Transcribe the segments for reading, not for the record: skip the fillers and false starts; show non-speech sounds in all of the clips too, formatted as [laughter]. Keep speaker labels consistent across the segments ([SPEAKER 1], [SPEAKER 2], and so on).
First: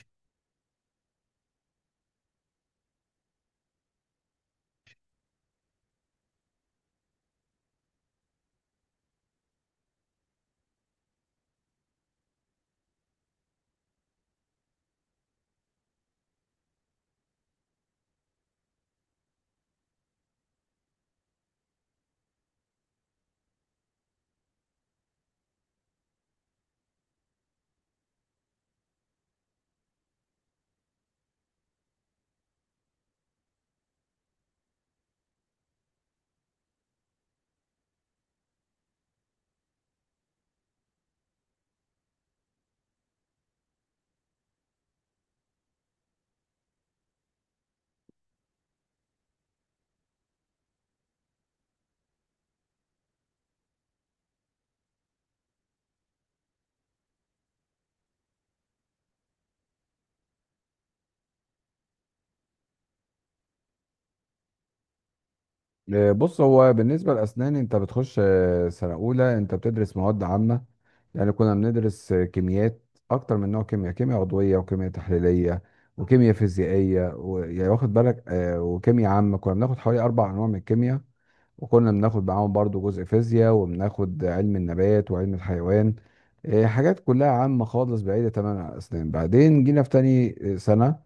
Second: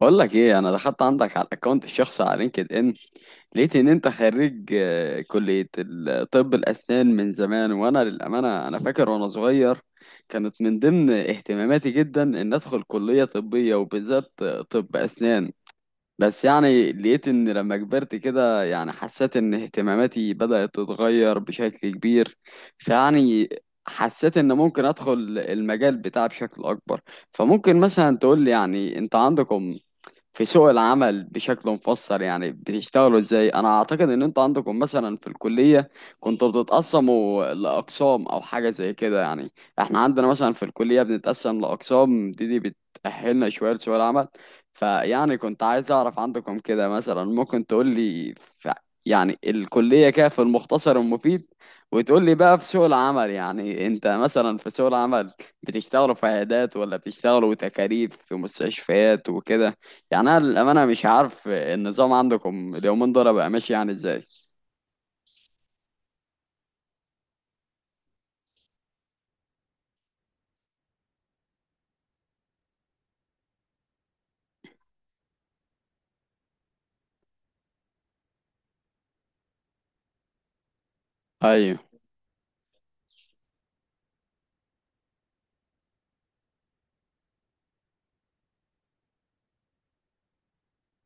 [SPEAKER 1] بقول لك ايه، انا دخلت عندك على الاكونت الشخصي على لينكد ان. لقيت ان انت خريج كلية طب الاسنان من زمان، وانا للامانة انا فاكر وانا صغير كانت من ضمن اهتماماتي جدا ان ادخل كلية طبية، وبالذات طب اسنان. بس يعني لقيت ان لما كبرت كده، يعني حسيت ان اهتماماتي بدأت تتغير بشكل كبير. فيعني حسيت ان ممكن ادخل المجال بتاعي بشكل اكبر. فممكن مثلا تقول لي، يعني انت عندكم في سوق العمل بشكل مفصل، يعني بتشتغلوا ازاي؟ انا اعتقد ان انتوا عندكم مثلا في الكلية كنتوا بتتقسموا لاقسام او حاجة زي كده. يعني احنا عندنا مثلا في الكلية بنتقسم لاقسام دي بتأهلنا شوية لسوق العمل. فيعني كنت عايز اعرف عندكم كده، مثلا ممكن تقول لي يعني الكلية كده في المختصر المفيد، وتقول لي بقى في سوق العمل. يعني انت مثلا في سوق العمل بتشتغلوا في عيادات، ولا بتشتغلوا تكاريف في مستشفيات وكده؟ يعني انا للامانه مش عارف النظام عندكم اليومين دول بقى ماشي يعني ازاي.
[SPEAKER 2] آه، بص. هو بالنسبة لأسنان أنت بتخش سنة أولى أنت بتدرس مواد عامة. يعني كنا بندرس كيميات أكتر من نوع، كيمياء كيمياء عضوية، وكيمياء تحليلية، وكيمياء فيزيائية، و... يعني واخد بالك، وكيمياء عامة. كنا بناخد حوالي أربع أنواع من الكيمياء،
[SPEAKER 1] ايوه.
[SPEAKER 2] وكنا بناخد معاهم برضو جزء فيزياء، وبناخد علم النبات وعلم الحيوان. حاجات كلها عامة خالص، بعيدة تماما عن الأسنان. بعدين جينا في تاني سنة،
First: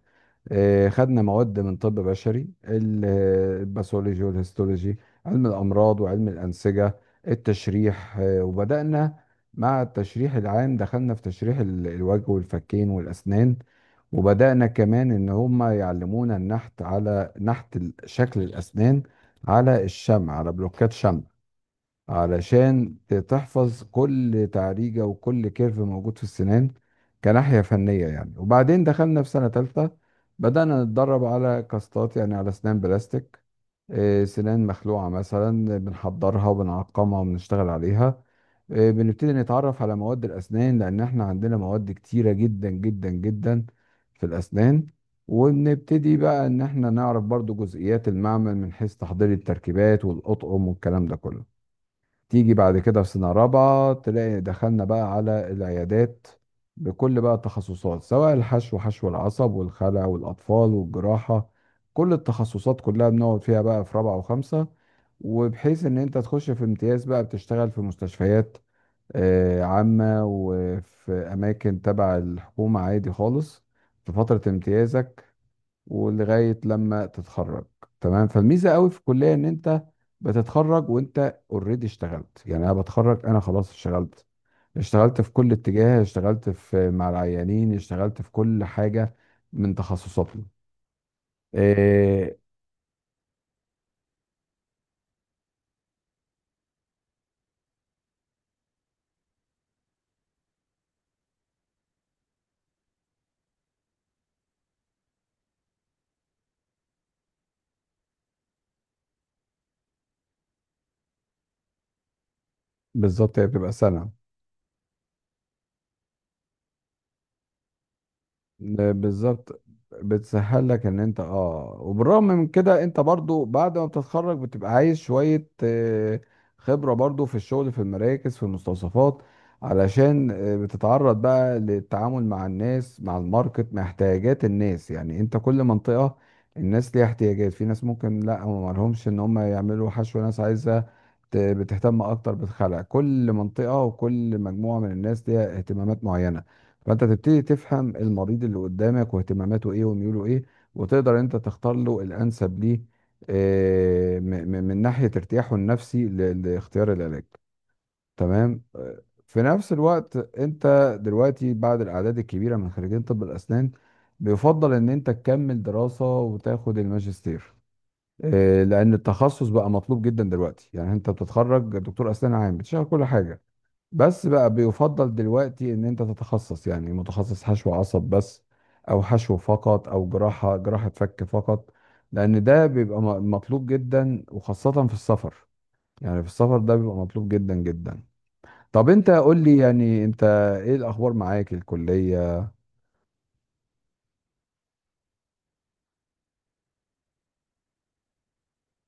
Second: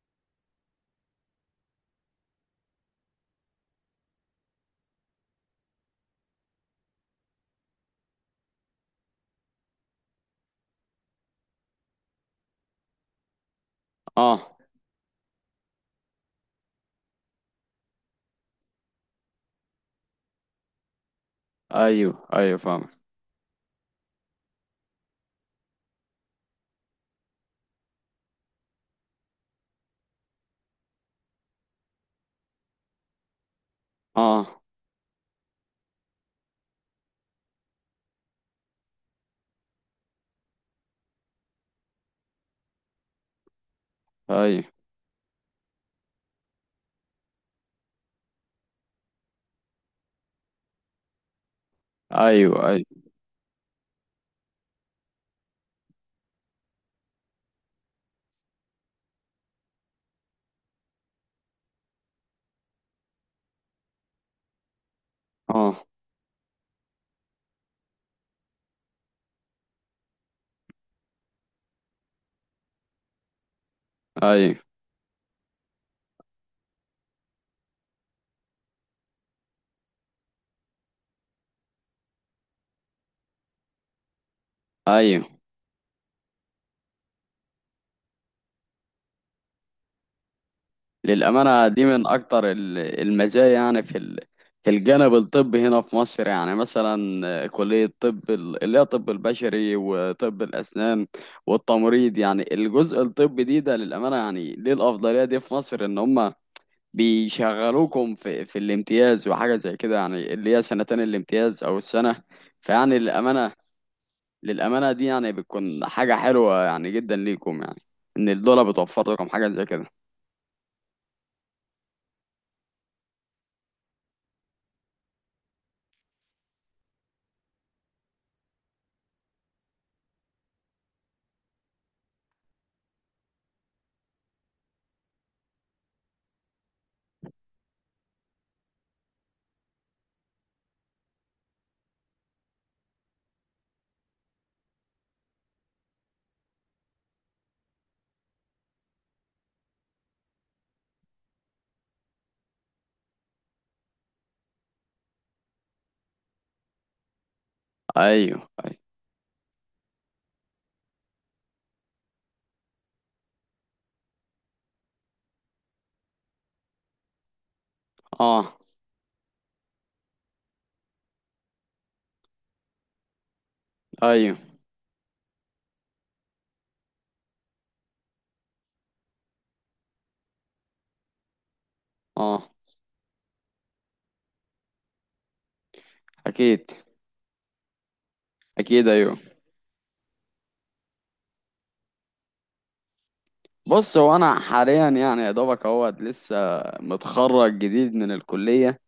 [SPEAKER 2] خدنا مواد من طب بشري، الباثولوجي والهيستولوجي، علم الأمراض وعلم الأنسجة، التشريح. وبدأنا مع التشريح العام، دخلنا في تشريح الوجه والفكين والأسنان.
[SPEAKER 1] اه.
[SPEAKER 2] وبدأنا كمان إن هم يعلمونا النحت، على نحت شكل الأسنان، على الشمع، على بلوكات شمع،
[SPEAKER 1] ايوه ايوه، فاهم.
[SPEAKER 2] علشان تحفظ كل تعريجة وكل كيرف موجود في السنان، كناحية فنية يعني. وبعدين دخلنا في سنة تالتة، بدأنا نتدرب على كاستات، يعني على أسنان بلاستيك.
[SPEAKER 1] اه.
[SPEAKER 2] سنان مخلوعة مثلا، بنحضرها وبنعقمها وبنشتغل عليها. بنبتدي نتعرف على مواد الأسنان، لأن احنا عندنا مواد كتيرة جدا جدا جدا في
[SPEAKER 1] ايوه
[SPEAKER 2] الأسنان. وبنبتدي بقى إن احنا نعرف برضو جزئيات المعمل، من حيث تحضير التركيبات والأطقم والكلام ده كله. تيجي
[SPEAKER 1] ايوه
[SPEAKER 2] بعد
[SPEAKER 1] ايوه.
[SPEAKER 2] كده في سنة رابعة، تلاقي دخلنا بقى على العيادات بكل بقى التخصصات، سواء الحشو، حشو العصب، والخلع، والأطفال، والجراحة. كل التخصصات كلها بنقعد فيها بقى في رابعة وخمسة، وبحيث
[SPEAKER 1] اه.
[SPEAKER 2] إن أنت تخش في امتياز بقى بتشتغل في مستشفيات عامة، وفي أماكن تبع الحكومة عادي خالص، في فترة
[SPEAKER 1] ايوه
[SPEAKER 2] امتيازك ولغايه لما تتخرج. تمام. فالميزه قوي في الكليه ان انت بتتخرج وانت اوريدي اشتغلت. يعني انا بتخرج انا خلاص اشتغلت، اشتغلت
[SPEAKER 1] ايوه.
[SPEAKER 2] في كل اتجاه، اشتغلت في مع العيانين، اشتغلت في كل حاجه من تخصصاتنا.
[SPEAKER 1] للامانه دي من
[SPEAKER 2] إيه؟
[SPEAKER 1] اكتر المزايا، يعني في في الجانب الطبي هنا في مصر. يعني مثلا كليه طب اللي هي طب البشري وطب الاسنان والتمريض، يعني الجزء الطبي دي ده للامانه، يعني ليه الافضليه دي في مصر؟ ان هم بيشغلوكم في الامتياز وحاجة زي كده، يعني اللي هي سنتين الامتياز أو السنة. فيعني
[SPEAKER 2] بالظبط، هي
[SPEAKER 1] للأمانة،
[SPEAKER 2] بتبقى سنه.
[SPEAKER 1] للأمانة دي يعني بتكون حاجة حلوة يعني جدا ليكم، يعني إن الدولة بتوفر لكم حاجة
[SPEAKER 2] بالظبط،
[SPEAKER 1] زي كده.
[SPEAKER 2] بتسهل لك ان انت وبالرغم من كده انت برضو بعد ما بتتخرج بتبقى عايز شوية خبرة برضو في الشغل، في المراكز، في المستوصفات، علشان بتتعرض بقى للتعامل مع الناس، مع الماركت، مع احتياجات الناس. يعني انت كل منطقة الناس ليها احتياجات، في ناس ممكن لا ما لهمش ان هم يعملوا حشو، ناس عايزة بتهتم اكتر بالخلع. كل منطقة وكل مجموعة من الناس ليها اهتمامات معينة، فانت تبتدي تفهم المريض اللي قدامك واهتماماته ايه وميوله ايه، وتقدر انت تختار له الانسب ليه، من ناحية ارتياحه النفسي لاختيار العلاج.
[SPEAKER 1] أيوه
[SPEAKER 2] تمام.
[SPEAKER 1] أيوه.
[SPEAKER 2] في نفس الوقت انت دلوقتي بعد الاعداد الكبيرة من خريجين طب الاسنان، بيفضل ان انت تكمل دراسة وتاخد الماجستير،
[SPEAKER 1] أه.
[SPEAKER 2] لان التخصص بقى مطلوب جدا دلوقتي. يعني انت بتتخرج دكتور اسنان عام بتشتغل كل حاجة، بس
[SPEAKER 1] أيوه.
[SPEAKER 2] بقى بيفضل دلوقتي ان انت تتخصص. يعني متخصص حشو عصب بس، او حشو فقط، او جراحة، جراحة فك فقط، لان
[SPEAKER 1] أه.
[SPEAKER 2] ده بيبقى مطلوب جدا، وخاصة في السفر. يعني في السفر
[SPEAKER 1] أكيد.
[SPEAKER 2] ده بيبقى مطلوب جدا جدا.
[SPEAKER 1] أكيد
[SPEAKER 2] طب انت
[SPEAKER 1] أيوه.
[SPEAKER 2] قول لي يعني انت ايه الاخبار معاك الكلية؟
[SPEAKER 1] بص، هو أنا حاليا يعني يا دوبك أهوت لسه، متخرج جديد من الكلية.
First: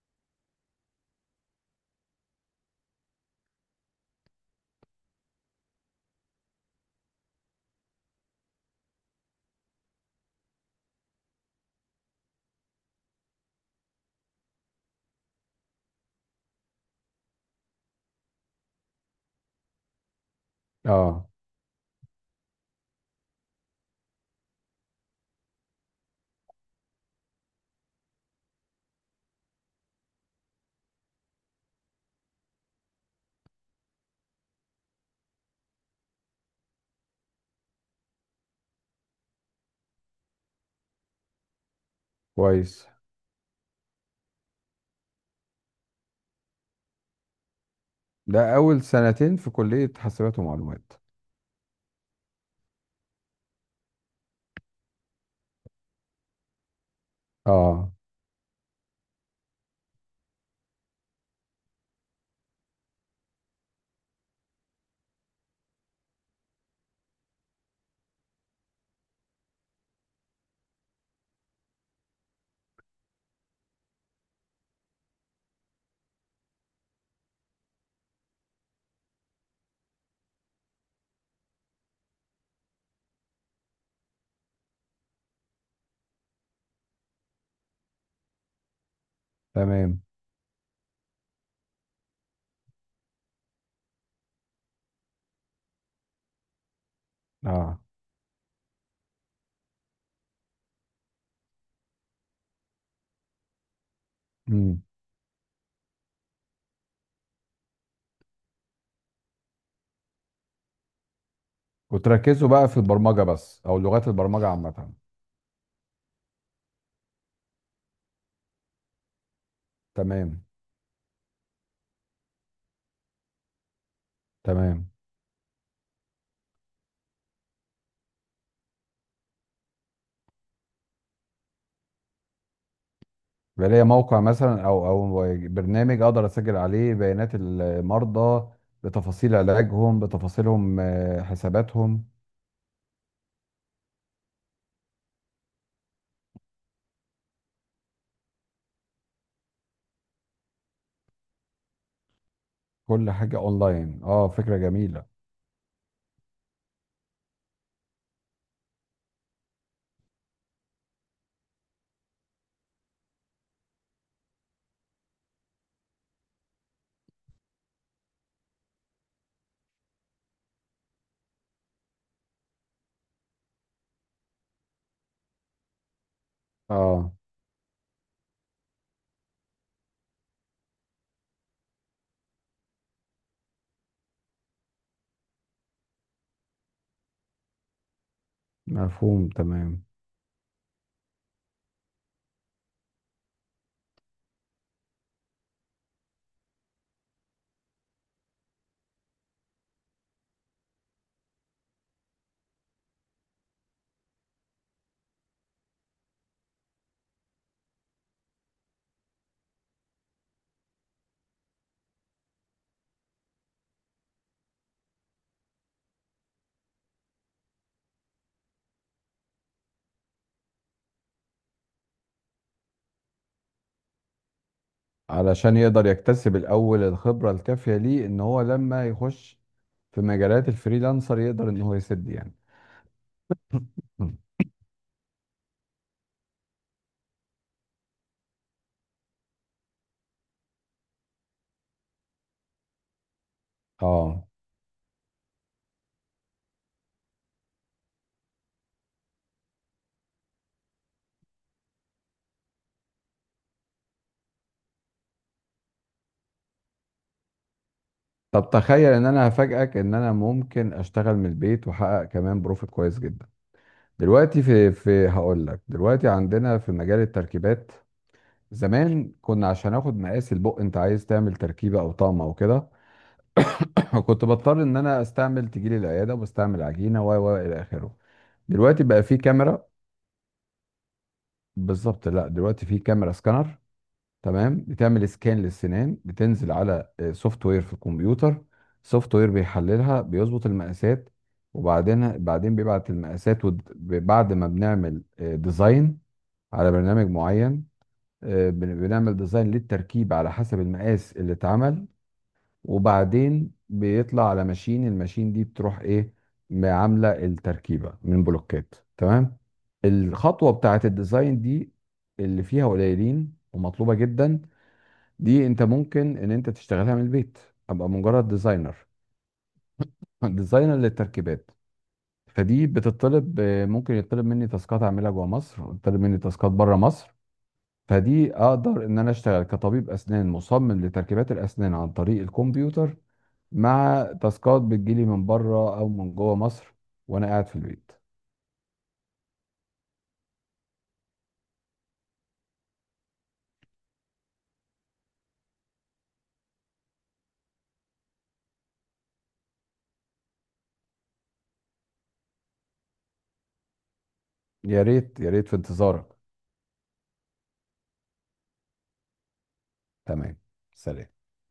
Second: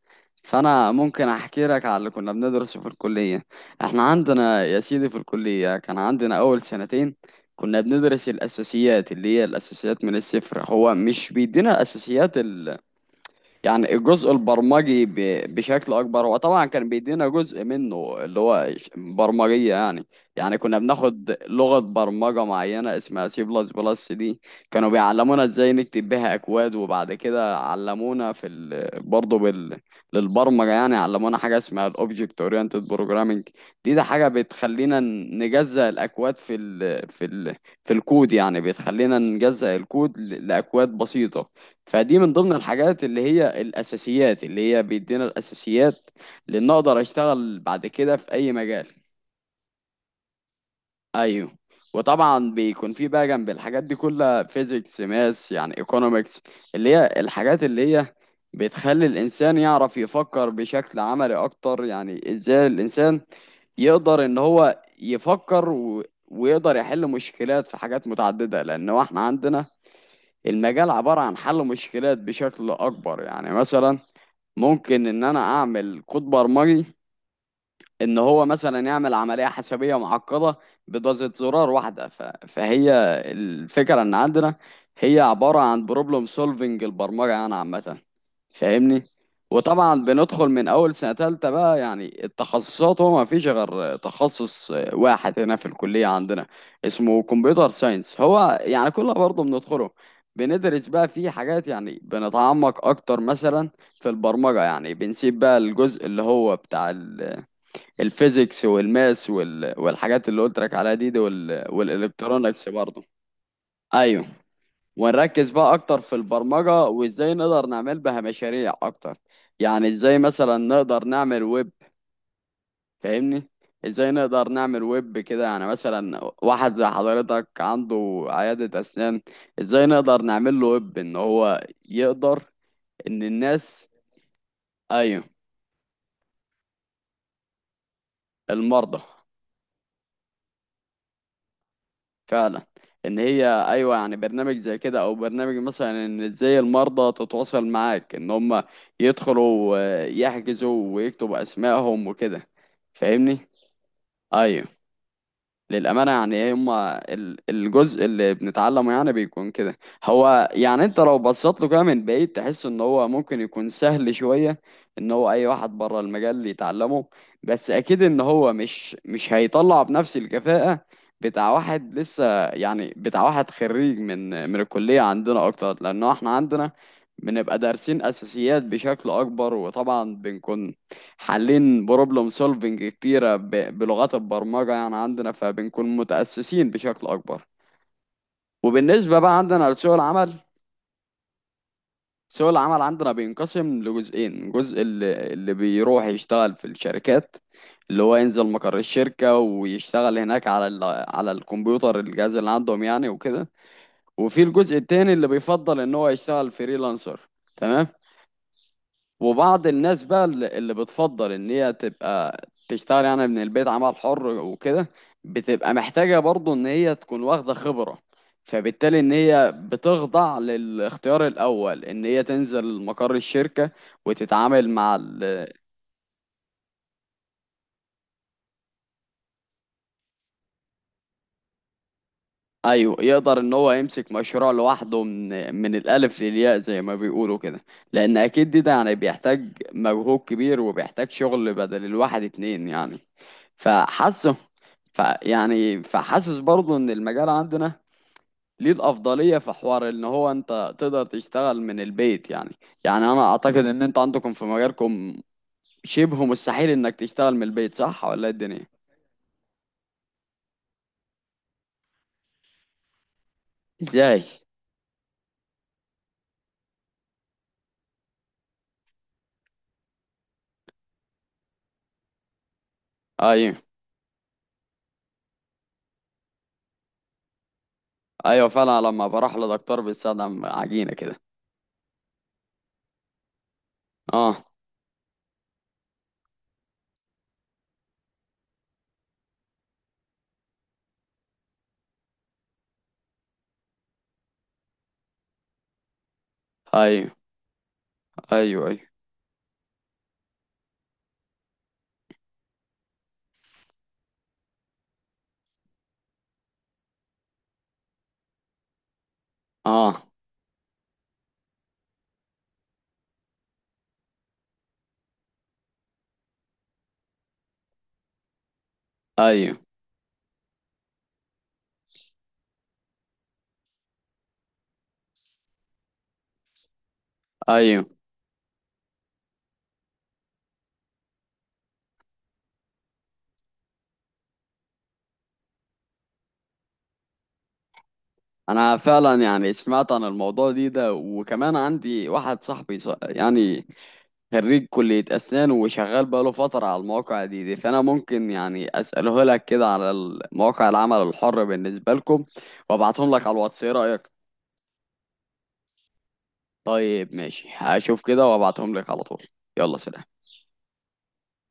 [SPEAKER 1] فانا ممكن احكي لك على اللي كنا بندرسه في الكليه. احنا عندنا يا سيدي في الكليه كان عندنا اول سنتين كنا بندرس الاساسيات، اللي هي الاساسيات من الصفر. هو مش بيدينا الاساسيات، يعني الجزء البرمجي بشكل اكبر. هو طبعا كان بيدينا جزء منه اللي هو برمجيه يعني. يعني كنا
[SPEAKER 2] اه،
[SPEAKER 1] بناخد لغه برمجه معينه اسمها سي بلس بلس دي. كانوا بيعلمونا ازاي نكتب بيها اكواد، وبعد كده علمونا في برضه للبرمجه. يعني علمونا حاجه اسمها الاوبجكت اورينتد بروجرامنج. دي ده حاجه بتخلينا نجزأ الاكواد في في في الكود، يعني بتخلينا نجزأ الكود لاكواد بسيطه. فدي من ضمن
[SPEAKER 2] كويس.
[SPEAKER 1] الحاجات اللي هي الأساسيات، اللي هي بيدينا الأساسيات لأن أقدر أشتغل بعد كده في أي
[SPEAKER 2] ده اول
[SPEAKER 1] مجال.
[SPEAKER 2] سنتين في كلية حاسبات ومعلومات.
[SPEAKER 1] أيوه. وطبعا بيكون في بقى جنب الحاجات دي كلها فيزيكس، ماس يعني ايكونومكس، اللي هي الحاجات
[SPEAKER 2] اه،
[SPEAKER 1] اللي هي بتخلي الإنسان يعرف يفكر بشكل عملي أكتر. يعني إزاي الإنسان يقدر إن هو يفكر ويقدر يحل مشكلات في حاجات متعددة، لأن هو إحنا عندنا المجال عبارة عن حل مشكلات بشكل أكبر. يعني مثلا ممكن ان انا اعمل كود برمجي ان هو مثلا يعمل عمليه حسابيه معقده بدوسة زرار واحده، فهي الفكره ان عندنا هي عباره عن بروبلم سولفنج البرمجه يعني عامه، فاهمني.
[SPEAKER 2] تمام.
[SPEAKER 1] وطبعا بندخل من اول سنه تالتة بقى يعني التخصصات. هو ما فيش غير تخصص واحد هنا في الكليه عندنا، اسمه كمبيوتر
[SPEAKER 2] اه.
[SPEAKER 1] ساينس. هو يعني كله برضه بندخله. بندرس بقى فيه حاجات، يعني بنتعمق اكتر مثلا في البرمجه،
[SPEAKER 2] امم.
[SPEAKER 1] يعني بنسيب بقى الجزء اللي هو بتاع الفيزيكس والماس والحاجات اللي قلت لك عليها دي
[SPEAKER 2] وتركزوا بقى
[SPEAKER 1] والالكترونكس
[SPEAKER 2] في
[SPEAKER 1] برضه.
[SPEAKER 2] البرمجة بس او لغات
[SPEAKER 1] ايوه.
[SPEAKER 2] البرمجة عامة؟
[SPEAKER 1] ونركز بقى اكتر في البرمجه، وازاي نقدر نعمل بها مشاريع اكتر. يعني ازاي
[SPEAKER 2] تمام.
[SPEAKER 1] مثلا نقدر نعمل ويب، فاهمني؟ ازاي نقدر نعمل
[SPEAKER 2] تمام،
[SPEAKER 1] ويب، كده يعني مثلا واحد زي حضرتك عنده عياده اسنان، ازاي نقدر نعمل له ويب ان هو يقدر، ان
[SPEAKER 2] يبقى ليا
[SPEAKER 1] الناس.
[SPEAKER 2] موقع مثلا، او
[SPEAKER 1] ايوه،
[SPEAKER 2] او برنامج اقدر اسجل عليه بيانات المرضى،
[SPEAKER 1] المرضى.
[SPEAKER 2] بتفاصيل علاجهم، بتفاصيلهم، حساباتهم،
[SPEAKER 1] فعلا. ان هي، ايوه، يعني برنامج زي كده، او برنامج مثلا ان ازاي المرضى تتواصل معاك، ان هم يدخلوا يحجزوا ويكتبوا اسمائهم وكده،
[SPEAKER 2] كل حاجة
[SPEAKER 1] فاهمني.
[SPEAKER 2] اونلاين. اه، فكرة
[SPEAKER 1] ايوه.
[SPEAKER 2] جميلة.
[SPEAKER 1] للأمانة يعني ايه هما الجزء اللي بنتعلمه يعني بيكون كده. هو يعني انت لو بصيت له كده من بعيد تحس ان هو ممكن يكون سهل شوية، ان هو اي واحد بره المجال يتعلمه. بس اكيد ان هو مش هيطلع بنفس الكفاءة بتاع واحد لسه، يعني بتاع واحد خريج من الكلية عندنا اكتر، لانه احنا عندنا
[SPEAKER 2] اه،
[SPEAKER 1] بنبقى دارسين اساسيات بشكل اكبر. وطبعا بنكون حالين بروبلم سولفنج كتيرة بلغات البرمجة يعني عندنا، فبنكون متأسسين بشكل أكبر. وبالنسبة
[SPEAKER 2] مفهوم،
[SPEAKER 1] بقى عندنا
[SPEAKER 2] تمام.
[SPEAKER 1] لسوق العمل، سوق العمل عندنا بينقسم لجزئين: جزء اللي بيروح يشتغل في الشركات، اللي هو ينزل مقر الشركة ويشتغل هناك على الكمبيوتر، الجهاز اللي عندهم يعني وكده. وفي الجزء التاني اللي بيفضل إن هو يشتغل فريلانسر. تمام. وبعض الناس بقى اللي بتفضل ان هي تبقى تشتغل يعني من البيت، عمل حر وكده. بتبقى محتاجة برضو ان هي تكون واخدة خبرة. فبالتالي ان هي بتخضع للاختيار الاول، ان هي تنزل مقر الشركة وتتعامل مع
[SPEAKER 2] علشان يقدر يكتسب الاول الخبرة الكافية ليه، ان هو لما يخش في مجالات الفريلانسر يقدر ان هو يسد يعني.
[SPEAKER 1] ايوه. يقدر ان هو يمسك
[SPEAKER 2] مم.
[SPEAKER 1] مشروع لوحده من الالف للياء زي ما بيقولوا كده. لان اكيد دي ده يعني بيحتاج مجهود كبير، وبيحتاج شغل بدل الواحد اتنين يعني.
[SPEAKER 2] اه.
[SPEAKER 1] فحاسه ف يعني فحاسس برضه ان المجال عندنا ليه الافضليه في حوار، ان هو انت تقدر تشتغل من البيت يعني. يعني انا اعتقد ان انت عندكم في مجالكم شبه مستحيل انك تشتغل من البيت، صح ولا إيه
[SPEAKER 2] طب
[SPEAKER 1] الدنيا؟
[SPEAKER 2] تخيل ان انا هفاجئك ان انا ممكن اشتغل من البيت واحقق كمان بروفيت كويس جدا.
[SPEAKER 1] ازاي؟
[SPEAKER 2] دلوقتي في في هقول لك، دلوقتي عندنا في مجال التركيبات. زمان كنا، عشان اخد مقاس البق انت عايز تعمل تركيبه او طقم او كده،
[SPEAKER 1] ايوه
[SPEAKER 2] [coughs] كنت بضطر ان انا استعمل، تجيلي العياده وبستعمل عجينه و الى اخره.
[SPEAKER 1] ايوه، فعلا
[SPEAKER 2] دلوقتي بقى
[SPEAKER 1] لما
[SPEAKER 2] في
[SPEAKER 1] بروح
[SPEAKER 2] كاميرا.
[SPEAKER 1] لدكتور بيستخدم عجينه كده.
[SPEAKER 2] بالظبط، لا دلوقتي في كاميرا سكانر.
[SPEAKER 1] اه.
[SPEAKER 2] تمام، بتعمل سكان للسنان، بتنزل على سوفت وير في الكمبيوتر. سوفت وير بيحللها، بيظبط المقاسات، وبعدين بيبعت المقاسات، بعد ما بنعمل ديزاين على برنامج
[SPEAKER 1] ايوه
[SPEAKER 2] معين.
[SPEAKER 1] ايوه ايوه.
[SPEAKER 2] بنعمل ديزاين للتركيب على حسب المقاس اللي اتعمل، وبعدين بيطلع على ماشين. الماشين دي بتروح ايه، عامله التركيبه من بلوكات. تمام.
[SPEAKER 1] اه.
[SPEAKER 2] الخطوه بتاعه الديزاين دي اللي فيها قليلين ومطلوبه جدا، دي انت ممكن ان انت تشتغلها من البيت، ابقى مجرد ديزاينر.
[SPEAKER 1] ايوه
[SPEAKER 2] [laughs] ديزاينر للتركيبات. فدي بتطلب ممكن يطلب مني تاسكات اعملها جوه مصر، ويطلب مني تاسكات بره مصر.
[SPEAKER 1] ايوه.
[SPEAKER 2] فدي اقدر ان انا اشتغل كطبيب اسنان مصمم لتركيبات الاسنان عن طريق الكمبيوتر، مع تاسكات بتجيلي من بره او من جوه مصر، وانا قاعد في البيت.
[SPEAKER 1] انا فعلا يعني سمعت عن الموضوع دي ده، وكمان عندي واحد صاحبي يعني خريج كلية اسنان وشغال بقاله فترة على المواقع دي. فانا ممكن يعني اساله لك كده على مواقع العمل الحر بالنسبة لكم، وابعتهم لك على الواتس. ايه رأيك؟
[SPEAKER 2] يا ريت يا ريت، في انتظارك.
[SPEAKER 1] طيب، ماشي، هشوف كده وابعتهم لك على طول. يلا، سلام.
[SPEAKER 2] تمام، سلام.